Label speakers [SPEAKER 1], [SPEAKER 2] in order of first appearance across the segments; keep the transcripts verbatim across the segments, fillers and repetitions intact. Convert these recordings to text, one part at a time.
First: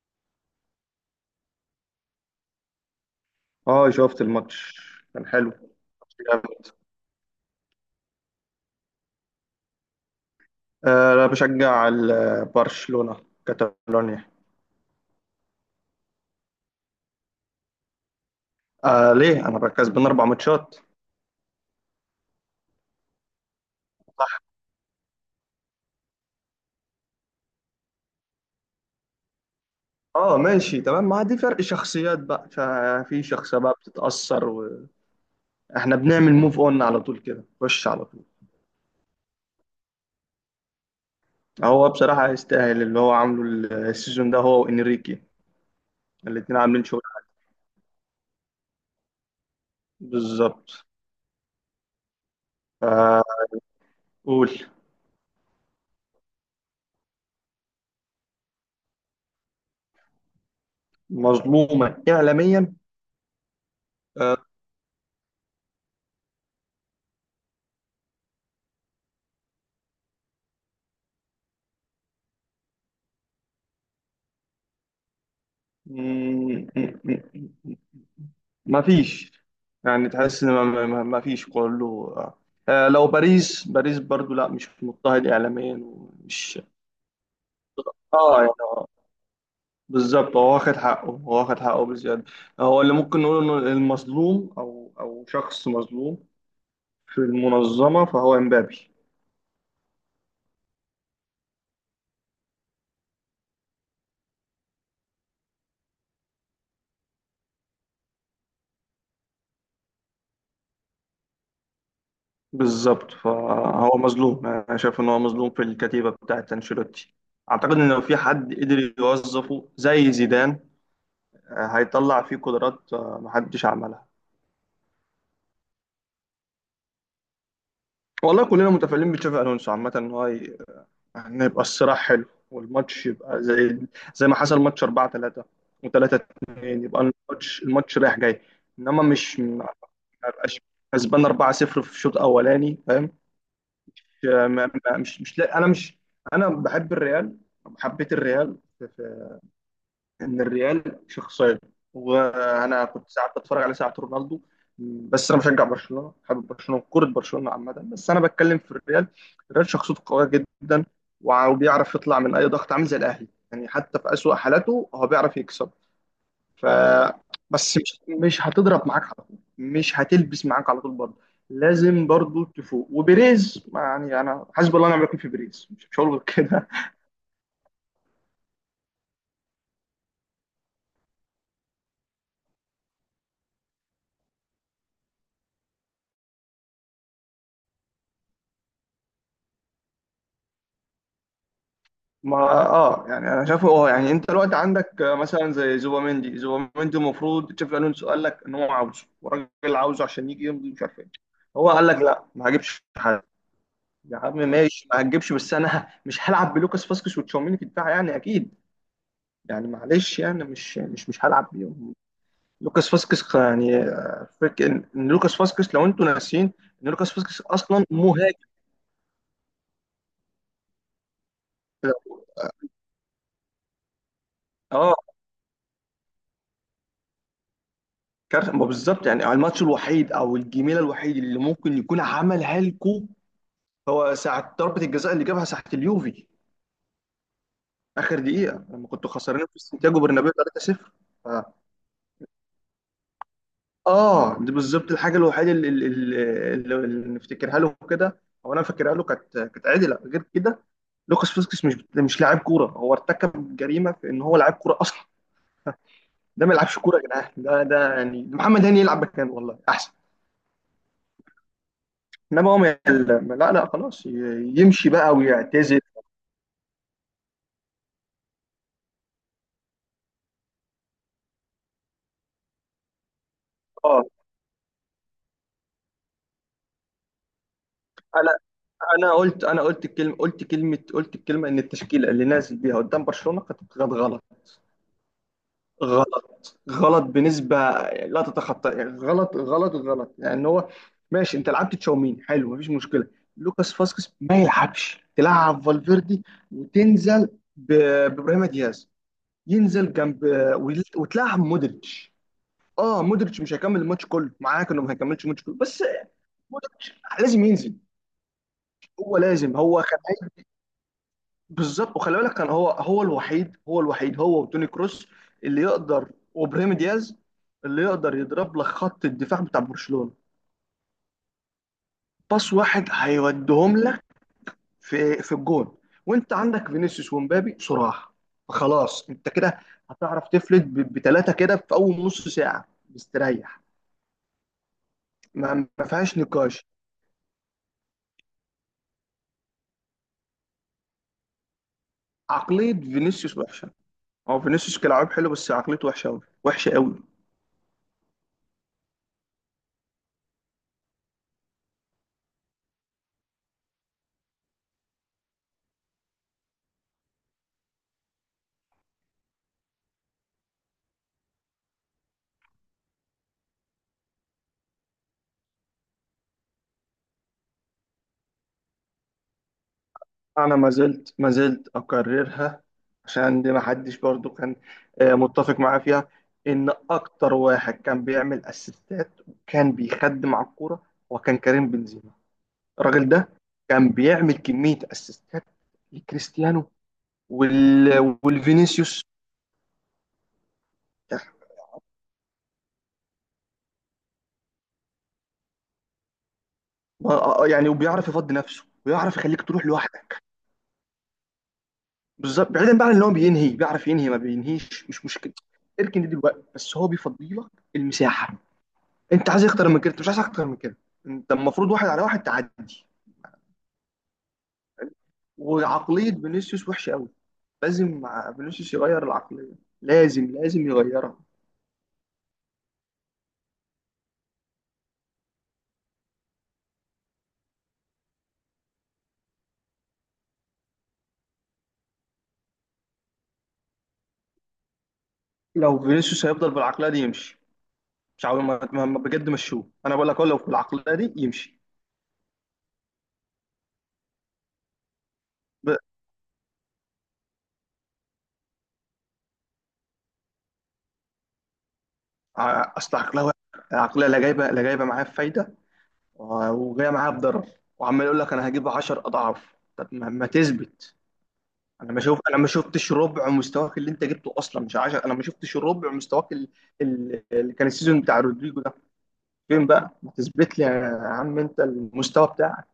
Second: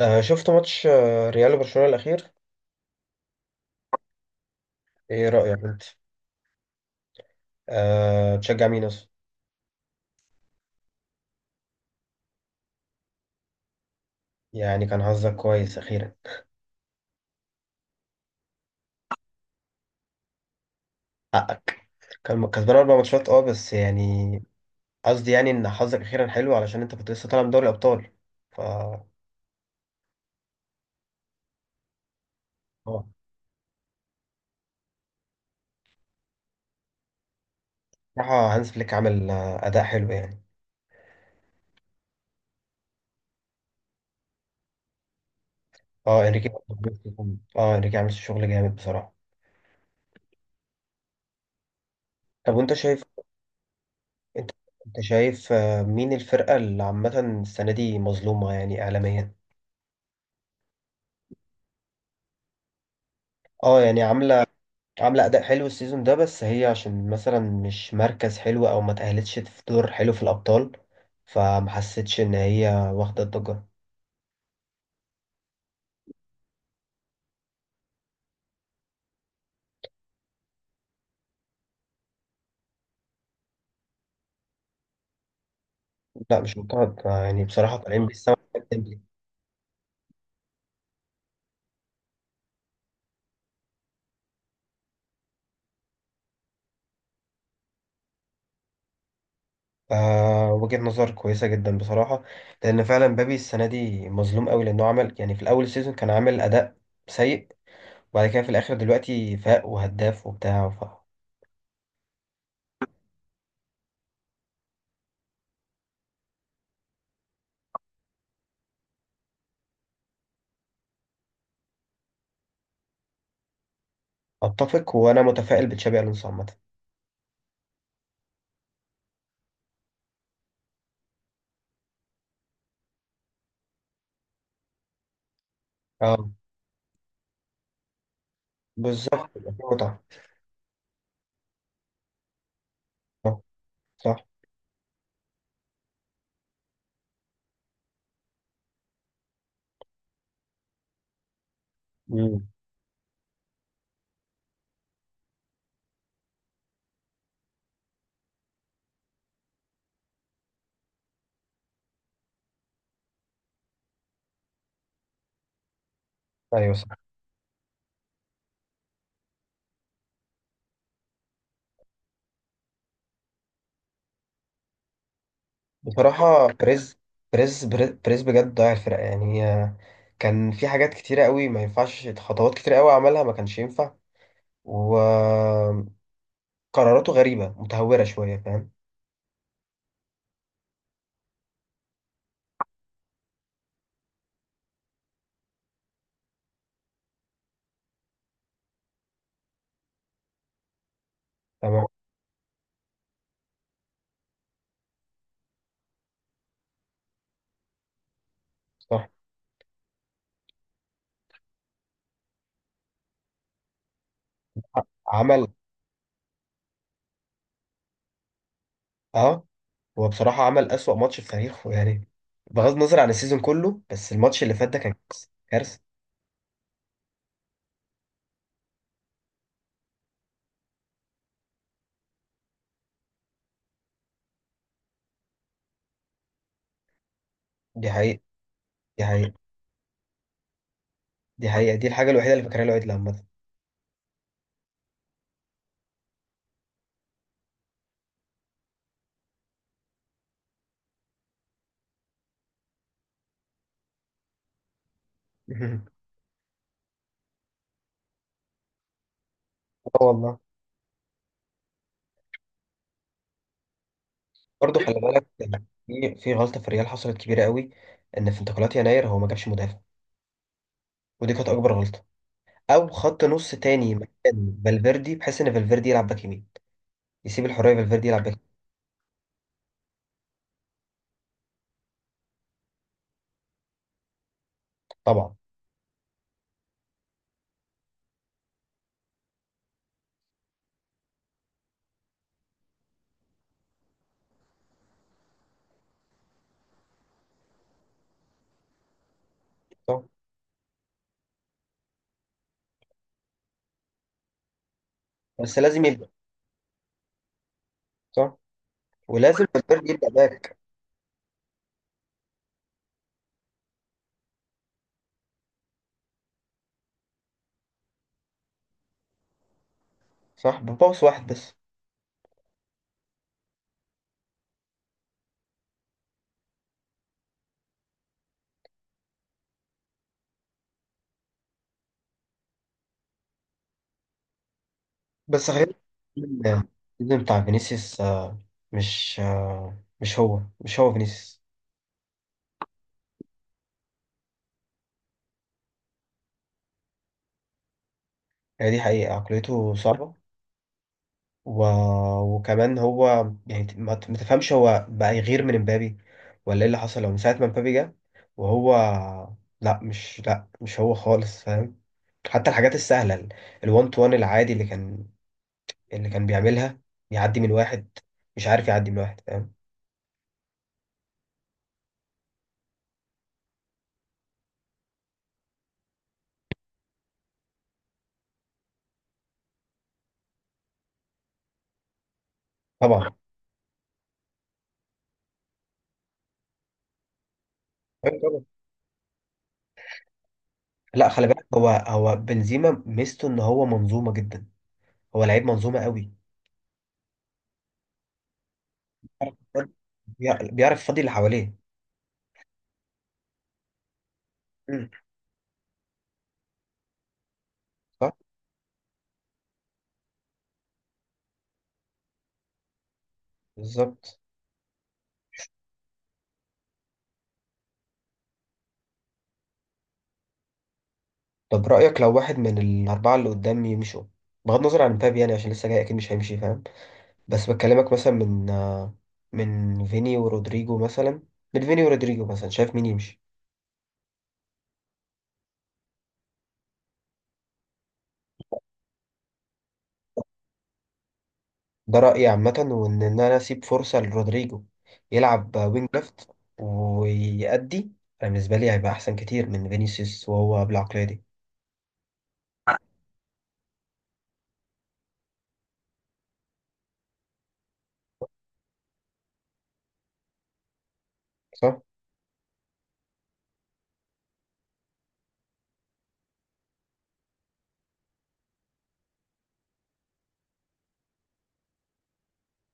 [SPEAKER 1] آه شفت ماتش آه، ريال وبرشلونة الأخير.
[SPEAKER 2] اه، شفت الماتش. كان
[SPEAKER 1] إيه
[SPEAKER 2] حلو.
[SPEAKER 1] رأيك أنت؟
[SPEAKER 2] ماتش جامد.
[SPEAKER 1] آه، تشجع مين أصلا؟
[SPEAKER 2] آه، انا بشجع ال- برشلونة. كاتالونيا.
[SPEAKER 1] يعني كان حظك كويس أخيرا.
[SPEAKER 2] آه، ليه انا كسبان اربع ماتشات.
[SPEAKER 1] حقك، كان كسبان أربع ماتشات أه بس يعني قصدي يعني إن حظك أخيرا حلو علشان أنت كنت لسه طالع من دوري الأبطال. ف أه
[SPEAKER 2] اه، ماشي تمام. ما دي فرق شخصيات بقى، ففي شخصية بقى بتتأثر. واحنا بنعمل موف اون على طول كده، خش على طول.
[SPEAKER 1] بصراحة هانز فليك عمل آه، أداء حلو يعني.
[SPEAKER 2] هو بصراحة يستاهل اللي هو عامله السيزون ده، هو وانريكي.
[SPEAKER 1] أه، إنريكي.
[SPEAKER 2] الاتنين عاملين شغل.
[SPEAKER 1] أه، إنريكي عامل شغل جامد بصراحة.
[SPEAKER 2] بالظبط.
[SPEAKER 1] طب وأنت شايف،
[SPEAKER 2] فقول.
[SPEAKER 1] أنت أنت شايف آه، مين الفرقة اللي عامة السنة دي مظلومة يعني إعلاميا؟
[SPEAKER 2] مظلومة إعلاميا.
[SPEAKER 1] أه، يعني
[SPEAKER 2] آه،
[SPEAKER 1] عاملة، عاملة أداء حلو السيزون ده بس هي عشان مثلا مش مركز حلو أو ما تأهلتش في دور حلو في الأبطال، فما حسيتش إن هي واخدة الضجة.
[SPEAKER 2] ما فيش. يعني تحس ان ما ما- ما فيش كله آه. آه، لو باريس باريس برضو، لا مش مضطهد اعلاميا
[SPEAKER 1] لا مش
[SPEAKER 2] ومش.
[SPEAKER 1] مقتنع يعني، بصراحة طالعين
[SPEAKER 2] اه
[SPEAKER 1] بالسما.
[SPEAKER 2] يعني آه،
[SPEAKER 1] ديمبلي.
[SPEAKER 2] بالظبط. هو واخد حقه، هو واخد حقه بزياده. هو اللي ممكن نقول انه المظلوم، او او شخص مظلوم في المنظمه، فهو امبابي.
[SPEAKER 1] آه، وجهة نظر كويسة جدا بصراحة، لأن فعلا مبابي السنة دي مظلوم قوي لأنه عمل يعني في الأول السيزون كان عامل أداء سيء، وبعد كده في الآخر دلوقتي فاق وهداف وبتاع.
[SPEAKER 2] بالظبط، فهو مظلوم. انا شايف ان هو مظلوم في الكتيبه بتاعت انشيلوتي. اعتقد ان لو في حد قدر يوظفه زي زيدان، آه، هيطلع فيه قدرات آه، محدش عملها.
[SPEAKER 1] فأتفق، وأنا متفائل بتشابي ألونسو عامة.
[SPEAKER 2] والله كلنا متفائلين بتشافي الونسو عامة، ان هو ي- ان يبقى الصراع حلو، والماتش يبقى زي زي ما حصل ماتش اربعه تلاته و3
[SPEAKER 1] اه.
[SPEAKER 2] 2. يبقى الماتش الماتش رايح جاي. انما
[SPEAKER 1] بالظبط،
[SPEAKER 2] مش
[SPEAKER 1] يبقى في
[SPEAKER 2] ما
[SPEAKER 1] متعة.
[SPEAKER 2] يبقاش كسبان اربعه صفر في الشوط الاولاني، فاهم.
[SPEAKER 1] آه، صح.
[SPEAKER 2] مش ما- ما- مش مش لا- انا مش انا بحب الريال. حبيت الريال. ان الريال شخصيه.
[SPEAKER 1] مم.
[SPEAKER 2] وانا كنت ساعات بتفرج على ساعات رونالدو. بس انا بشجع برشلونه، حابب برشلونه، كره برشلونه عامه، بس انا بتكلم في الريال. الريال شخصيته قويه جدا. وع- وبيعرف يطلع من اي ضغط، عامل زي الاهلي. يعني حتى في اسوأ حالاته هو بيعرف يكسب. ف
[SPEAKER 1] أيوه، صح.
[SPEAKER 2] بس مش مش هتضرب معاك على طول، مش هتلبس معاك على طول برضه. لازم برضه تفوق. وبيريز، ما يعني، انا حسب الله ونعم الوكيل في بيريز. مش مش هقول غير
[SPEAKER 1] بصراحة
[SPEAKER 2] كده.
[SPEAKER 1] بريز بريز بريز بريز بجد ضيع الفرقة يعني، هي كان في حاجات كتيرة قوي ما ينفعش، خطوات كتيرة قوي عملها ما كانش ينفع، وقراراته غريبة متهورة شوية، فاهم.
[SPEAKER 2] ما اه يعني انا شايفه. اه يعني انت الوقت عندك آه، مثلا زي زوباميندي. زوباميندي المفروض تشافي الونسو قال لك ان هو عاوزه، والراجل عاوزه عشان يجي يمضي، مش عارف ايه. هو
[SPEAKER 1] تمام.
[SPEAKER 2] قال لك لا، ما هجيبش حد. يا عم ماشي، ما هتجيبش، بس انا مش هلعب بلوكاس فاسكس وتشاوميني في الدفاع يعني اكيد.
[SPEAKER 1] صح.
[SPEAKER 2] يعني معلش، يعني مش مش مش هلعب بيهم. لوكاس فاسكس، يعني آه، فك ان إن لوكاس
[SPEAKER 1] عمل.
[SPEAKER 2] فاسكس، لو انتوا ناسيين، ان لوكاس فاسكس اصلا مهاجم.
[SPEAKER 1] اه، هو بصراحة عمل أسوأ ماتش في تاريخه يعني، بغض النظر عن السيزون كله بس الماتش اللي فات ده كان
[SPEAKER 2] اه.
[SPEAKER 1] كارثة. كارثة.
[SPEAKER 2] كارثه، ما بالظبط. يعني الماتش الوحيد او الجميله الوحيد اللي ممكن يكون عملها لكم، هو ساعه ضربه الجزاء اللي جابها ساعه اليوفي،
[SPEAKER 1] دي
[SPEAKER 2] اخر
[SPEAKER 1] حقيقة.
[SPEAKER 2] دقيقه، لما
[SPEAKER 1] دي
[SPEAKER 2] كنتوا
[SPEAKER 1] حقيقة.
[SPEAKER 2] خسرانين في سانتياغو برنابيو تلاته صفر. ف-
[SPEAKER 1] دي حقيقة، دي الحاجة الوحيدة اللي فاكرها له، عيد لما
[SPEAKER 2] اه، دي بالظبط الحاجه الوحيده اللي, اللي, اللي, اللي نفتكرها له كده. او انا فاكرها له. كانت كانت عدله غير كده. لوكاس فاسكس مش مش لاعب كوره. هو ارتكب جريمه في ان هو لاعب كوره اصلا. ده ما يلعبش كوره يا جدعان. ده ده يعني محمد هاني يلعب مكانه والله احسن.
[SPEAKER 1] اه والله.
[SPEAKER 2] انما هو ما يعلم، لا لا، خلاص. ي-
[SPEAKER 1] برضه
[SPEAKER 2] يمشي
[SPEAKER 1] خلي
[SPEAKER 2] بقى
[SPEAKER 1] بالك،
[SPEAKER 2] ويعتزل.
[SPEAKER 1] في في غلطه في الريال حصلت كبيره قوي، ان في انتقالات يناير هو ما جابش مدافع، ودي كانت اكبر غلطه، او خط نص تاني
[SPEAKER 2] اه.
[SPEAKER 1] مكان فالفيردي بحيث ان فالفيردي يلعب باك يمين، يسيب الحريه فالفيردي يلعب باك
[SPEAKER 2] انا
[SPEAKER 1] يمين.
[SPEAKER 2] انا قلت انا قلت الكلمه قلت كلمه قلت الكلمه ان التشكيله اللي نازل بيها قدام برشلونه كانت كانت غلط.
[SPEAKER 1] طبعا.
[SPEAKER 2] غلط غلط بنسبه لا تتخطى. يعني غلط غلط غلط. يعني هو ماشي، انت لعبت تشاومين حلو، مفيش مشكله. لوكاس فاسكس ما يلعبش، تلعب فالفيردي، وتنزل ب- بابراهيم دياز، ينزل
[SPEAKER 1] صح.
[SPEAKER 2] جنب، وتلعب مودريتش. اه مودريتش مش هيكمل الماتش كله معاك، انه ما هيكملش الماتش كله،
[SPEAKER 1] بس
[SPEAKER 2] بس
[SPEAKER 1] لازم يبدا.
[SPEAKER 2] مودريتش لازم ينزل.
[SPEAKER 1] صح،
[SPEAKER 2] هو
[SPEAKER 1] ولازم
[SPEAKER 2] لازم، هو
[SPEAKER 1] فالفيردي
[SPEAKER 2] كان
[SPEAKER 1] يبدا
[SPEAKER 2] عايز-
[SPEAKER 1] باك.
[SPEAKER 2] بالظبط. وخلي بالك، كان هو، هو الوحيد هو الوحيد، هو وتوني كروس اللي يقدر، وابراهيم دياز اللي يقدر يضرب لك خط الدفاع بتاع برشلونة.
[SPEAKER 1] صح، بباص واحد بس.
[SPEAKER 2] باص واحد هيوديهم لك في في الجون. وانت عندك فينيسيوس ومبابي، صراحة خلاص، انت كده هتعرف تفلت بثلاثة كده في اول نص ساعة مستريح.
[SPEAKER 1] بس
[SPEAKER 2] ما
[SPEAKER 1] غير
[SPEAKER 2] ما فيهاش
[SPEAKER 1] إن
[SPEAKER 2] نقاش.
[SPEAKER 1] السيزون بتاع فينيسيوس آه، مش آه، مش هو، مش هو فينيسيوس.
[SPEAKER 2] عقلية فينيسيوس وحشة. هو فينيسيوس كلاعب حلو، بس عقليته وحشه قوي، وحشه قوي.
[SPEAKER 1] هي دي حقيقه، عقليته صعبه، و... وكمان هو يعني ما ت- ما تفهمش، هو بقى يغير من امبابي ولا ايه اللي حصل؟ هو من ساعة ما امبابي جه وهو لا مش لا مش هو خالص، فاهم، حتى الحاجات السهلة ال الوان تو وان العادي اللي كان اللي كان بيعملها، يعدي من واحد، مش عارف يعدي من واحد، فاهم.
[SPEAKER 2] انا ما زلت ما زلت اكررها، عشان دي ما حدش برضو كان آه، متفق معايا فيها، ان اكتر واحد كان بيعمل اسيستات وكان بيخدم على الكوره، وكان كريم بنزيما. الراجل
[SPEAKER 1] طبعا.
[SPEAKER 2] ده كان بيعمل كميه اسيستات لكريستيانو وال...
[SPEAKER 1] أيوة طبعا.
[SPEAKER 2] والفينيسيوس.
[SPEAKER 1] لا
[SPEAKER 2] يعني،
[SPEAKER 1] خلي بالك، هو هو بنزيما ميزته ان هو منظومة جدا، هو لعيب منظومة قوي.
[SPEAKER 2] آه، آه، يعني وبيعرف يفضي نفسه، ويعرف يخليك تروح لوحدك.
[SPEAKER 1] بيعرف بيعرف يفضي اللي حواليه.
[SPEAKER 2] بالظبط، بعيدا بقى عن ان هو بينهي. بيعرف ينهي، ما بينهيش،
[SPEAKER 1] مم.
[SPEAKER 2] مش مشكله. اركن دي دلوقتي، بس هو بيفضي لك
[SPEAKER 1] صح.
[SPEAKER 2] المساحه. انت عايز اكتر من كده. انت مش عايز اكتر من كده. انت المفروض واحد على واحد تعدي.
[SPEAKER 1] بالظبط.
[SPEAKER 2] وعقليه فينيسيوس وحشه قوي. لازم مع- فينيسيوس يغير العقليه. لازم لازم يغيرها.
[SPEAKER 1] طب رأيك لو واحد من الأربعة اللي قدامي يمشوا، بغض النظر عن مبابي يعني عشان لسه جاي أكيد مش هيمشي، فاهم؟ بس بكلمك مثلا من آه، من فيني ورودريجو مثلا من فيني ورودريجو مثلا، شايف مين يمشي؟
[SPEAKER 2] لو فينيسيوس هيفضل بالعقليه دي، يمشي. مش عاوز. ما ما- ما- بجد مشوه، انا بقول لك هو لو بالعقليه دي يمشي.
[SPEAKER 1] ده رأيي عامة، وإن إن أنا أسيب فرصة لرودريجو، يلعب
[SPEAKER 2] ب-
[SPEAKER 1] وينج ليفت ويأدي. أنا بالنسبة لي هيبقى أحسن كتير من فينيسيوس وهو بالعقلية دي.
[SPEAKER 2] ع- اصل عقلها وحش. العقليه لا جايبه، لا جايبه معاه فايده، وجاي معايا بضرر. وعمال يقول لك انا هجيب عشر اضعاف. طب ما, ما تثبت.
[SPEAKER 1] صح؟
[SPEAKER 2] انا ما شوف انا ما شفتش ربع مستواك اللي انت جبته اصلا، مش عشره. انا ما شفتش ربع مستواك ال- ال- اللي كان السيزون بتاع رودريجو ده. فين بقى؟ ما تثبت لي يا عم انت المستوى بتاعك.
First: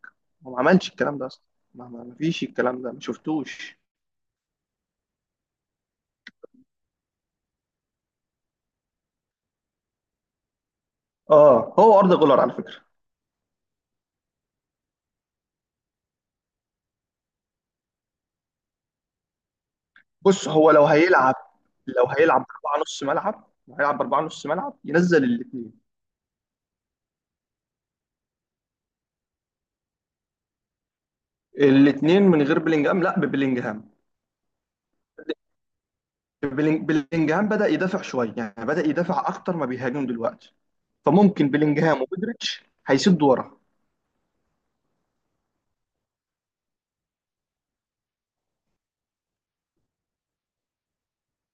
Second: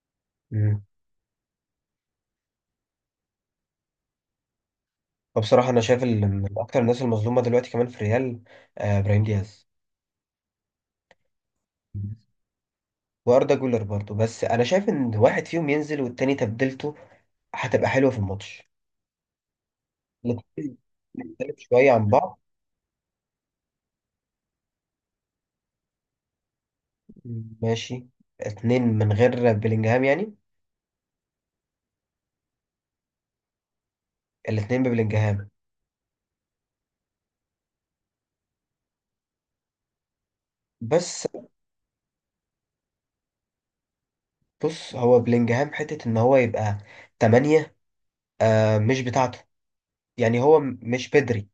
[SPEAKER 2] هو ما
[SPEAKER 1] مم.
[SPEAKER 2] عملش الكلام ده اصلا. ما, ما ما فيش الكلام ده، ما شفتوش.
[SPEAKER 1] فبصراحة أنا شايف ال- من أكتر الناس المظلومة دلوقتي كمان في ريال، آه، إبراهيم دياز.
[SPEAKER 2] اه، هو ارض جولر على فكره.
[SPEAKER 1] واردا جولر برضه، بس انا شايف ان واحد فيهم ينزل والتاني تبديلته هتبقى حلوه في الماتش.
[SPEAKER 2] بص، هو
[SPEAKER 1] الاتنين
[SPEAKER 2] لو هيلعب،
[SPEAKER 1] مختلف شويه
[SPEAKER 2] لو
[SPEAKER 1] عن بعض.
[SPEAKER 2] هيلعب باربعه نص ملعب لو هيلعب باربعه نص ملعب، ينزل الاثنين.
[SPEAKER 1] ماشي، اتنين من غير بلينجهام يعني؟
[SPEAKER 2] الاثنين من غير بلينجهام؟ لا، ببلينجهام.
[SPEAKER 1] الاتنين ببلينجهام.
[SPEAKER 2] بلينج- بلينجهام بدأ يدافع شوية، يعني بدأ يدافع أكتر ما بيهاجم دلوقتي.
[SPEAKER 1] بس
[SPEAKER 2] فممكن بلينجهام ومودريتش هيسدوا ورا.
[SPEAKER 1] بص، هو بلينجهام حتة ان هو يبقى تمانية آه، مش بتاعته يعني، هو م- مش بدري،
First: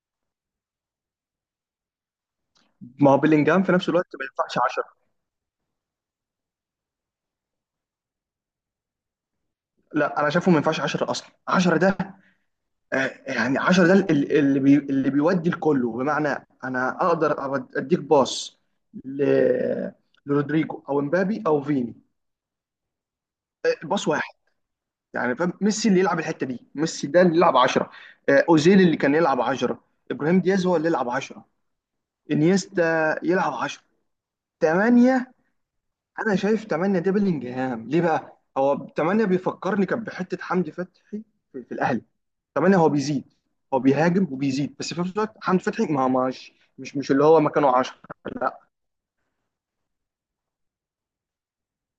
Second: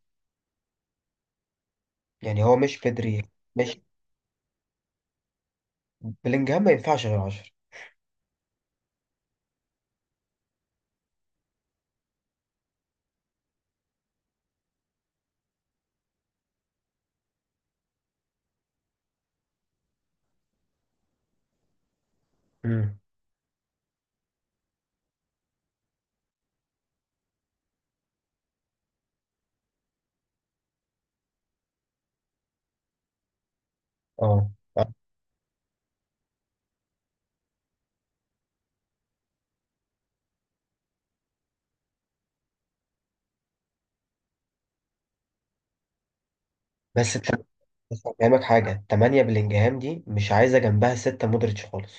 [SPEAKER 1] يعني هو مش
[SPEAKER 2] ما هو
[SPEAKER 1] بدري.
[SPEAKER 2] بلينجهام في
[SPEAKER 1] مش،
[SPEAKER 2] نفس الوقت ما ينفعش عشره.
[SPEAKER 1] بلينجهام ما ينفعش غير عشرة.
[SPEAKER 2] لا، انا شايفه ما ينفعش عشره اصلا. عشره ده آه، يعني، عشره ده ال- اللي بي اللي بيودي الكله، بمعنى انا اقدر أود- اديك باص ل- لرودريجو او امبابي او فيني.
[SPEAKER 1] امم.
[SPEAKER 2] آه، باص واحد، يعني فاهم. ميسي اللي يلعب الحته دي. ميسي ده اللي يلعب عشره. اوزيل اللي كان يلعب عشره. ابراهيم دياز هو اللي يلعب عشره. انيستا يلعب عشره.
[SPEAKER 1] اه.
[SPEAKER 2] تمانيه. انا شايف تمانيه ده بلينجهام ليه. بقى هو تمانيه بيفكرني كان بحته حمدي فتحي في, في, الاهلي. تمانيه هو بيزيد. هو بيهاجم وبيزيد، بس في نفس الوقت حمدي فتحي، ما مش مش مش
[SPEAKER 1] بس
[SPEAKER 2] اللي هو
[SPEAKER 1] الت-
[SPEAKER 2] مكانه عشره.
[SPEAKER 1] بس هفهمك
[SPEAKER 2] لا.
[SPEAKER 1] حاجة، تمانية بلينجهام دي مش عايزة جنبها ستة مودريتش خالص،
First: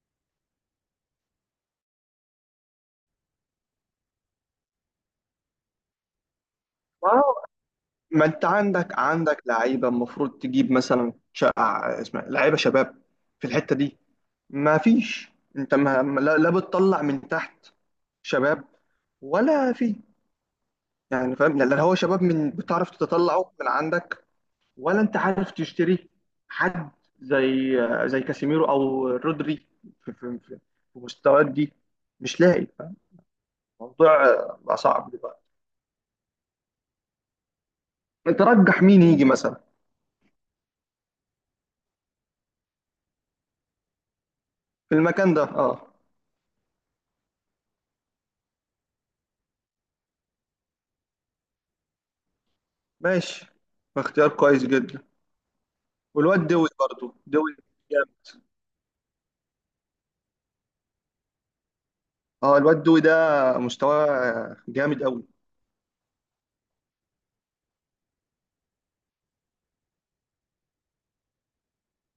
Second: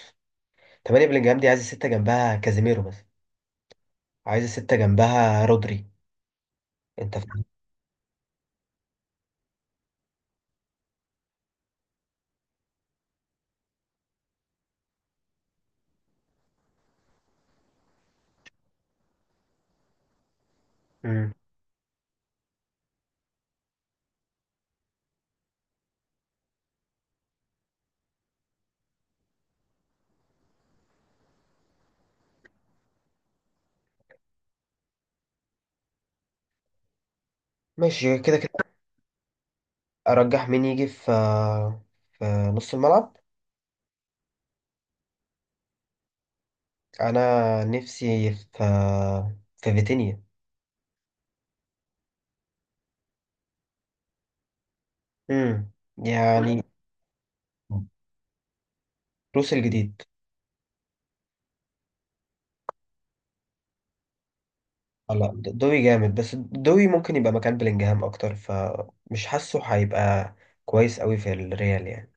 [SPEAKER 1] تمانية بلينجهام دي عايزة ستة جنبها كازيميرو مثلا، عايزة ستة جنبها رودري،
[SPEAKER 2] ما
[SPEAKER 1] انت فاهم.
[SPEAKER 2] هو- ما انت عندك عندك لعيبه المفروض تجيب مثلا شا... اسمها إيه، لعيبه شباب في الحته دي، ما فيش. انت ما لا, لا بتطلع من تحت شباب، ولا في،
[SPEAKER 1] امم.
[SPEAKER 2] يعني فاهم. لا لا، هو شباب من بتعرف تطلعه من عندك، ولا انت عارف تشتري حد زي، زي كاسيميرو او رودري، في, في, في, في مستويات دي، مش لاقي فاهم. الموضوع آه، بقى صعب دلوقتي.
[SPEAKER 1] ماشي كده كده.
[SPEAKER 2] ترجح مين يجي مثلا
[SPEAKER 1] ارجح مين يجي في، في نص الملعب.
[SPEAKER 2] في المكان ده. اه،
[SPEAKER 1] انا نفسي في، في فيتينيا.
[SPEAKER 2] ماشي. اختيار كويس جدا.
[SPEAKER 1] امم،
[SPEAKER 2] والواد
[SPEAKER 1] يعني.
[SPEAKER 2] دوي برضو، دوي جامد.
[SPEAKER 1] روس الجديد.
[SPEAKER 2] اه، الواد دوي ده مستواه جامد
[SPEAKER 1] آه،
[SPEAKER 2] قوي.
[SPEAKER 1] لا دوي جامد، بس دوي ممكن يبقى مكان بلينجهام اكتر، فمش حاسه هيبقى كويس قوي في الريال يعني.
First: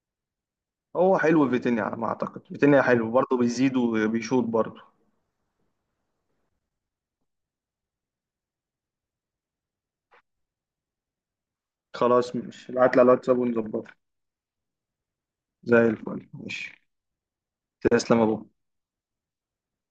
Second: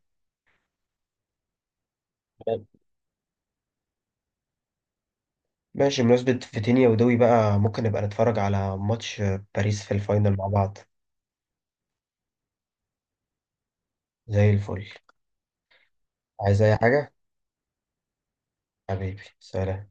[SPEAKER 2] هو حلو فيتينيا. على ما اعتقد فيتينيا حلو برضه، بيزيد وبيشوط برضه.
[SPEAKER 1] ماشي، بمناسبة فيتينيا ودوي بقى، ممكن نبقى نتفرج على ماتش باريس في الفاينل مع بعض.
[SPEAKER 2] خلاص، مش ابعت لي على الواتساب ونظبطه.
[SPEAKER 1] زي الفل.
[SPEAKER 2] زي الفل،
[SPEAKER 1] عايز اي
[SPEAKER 2] ماشي.
[SPEAKER 1] حاجة؟
[SPEAKER 2] تسلم يا ابو.
[SPEAKER 1] حبيبي سلام.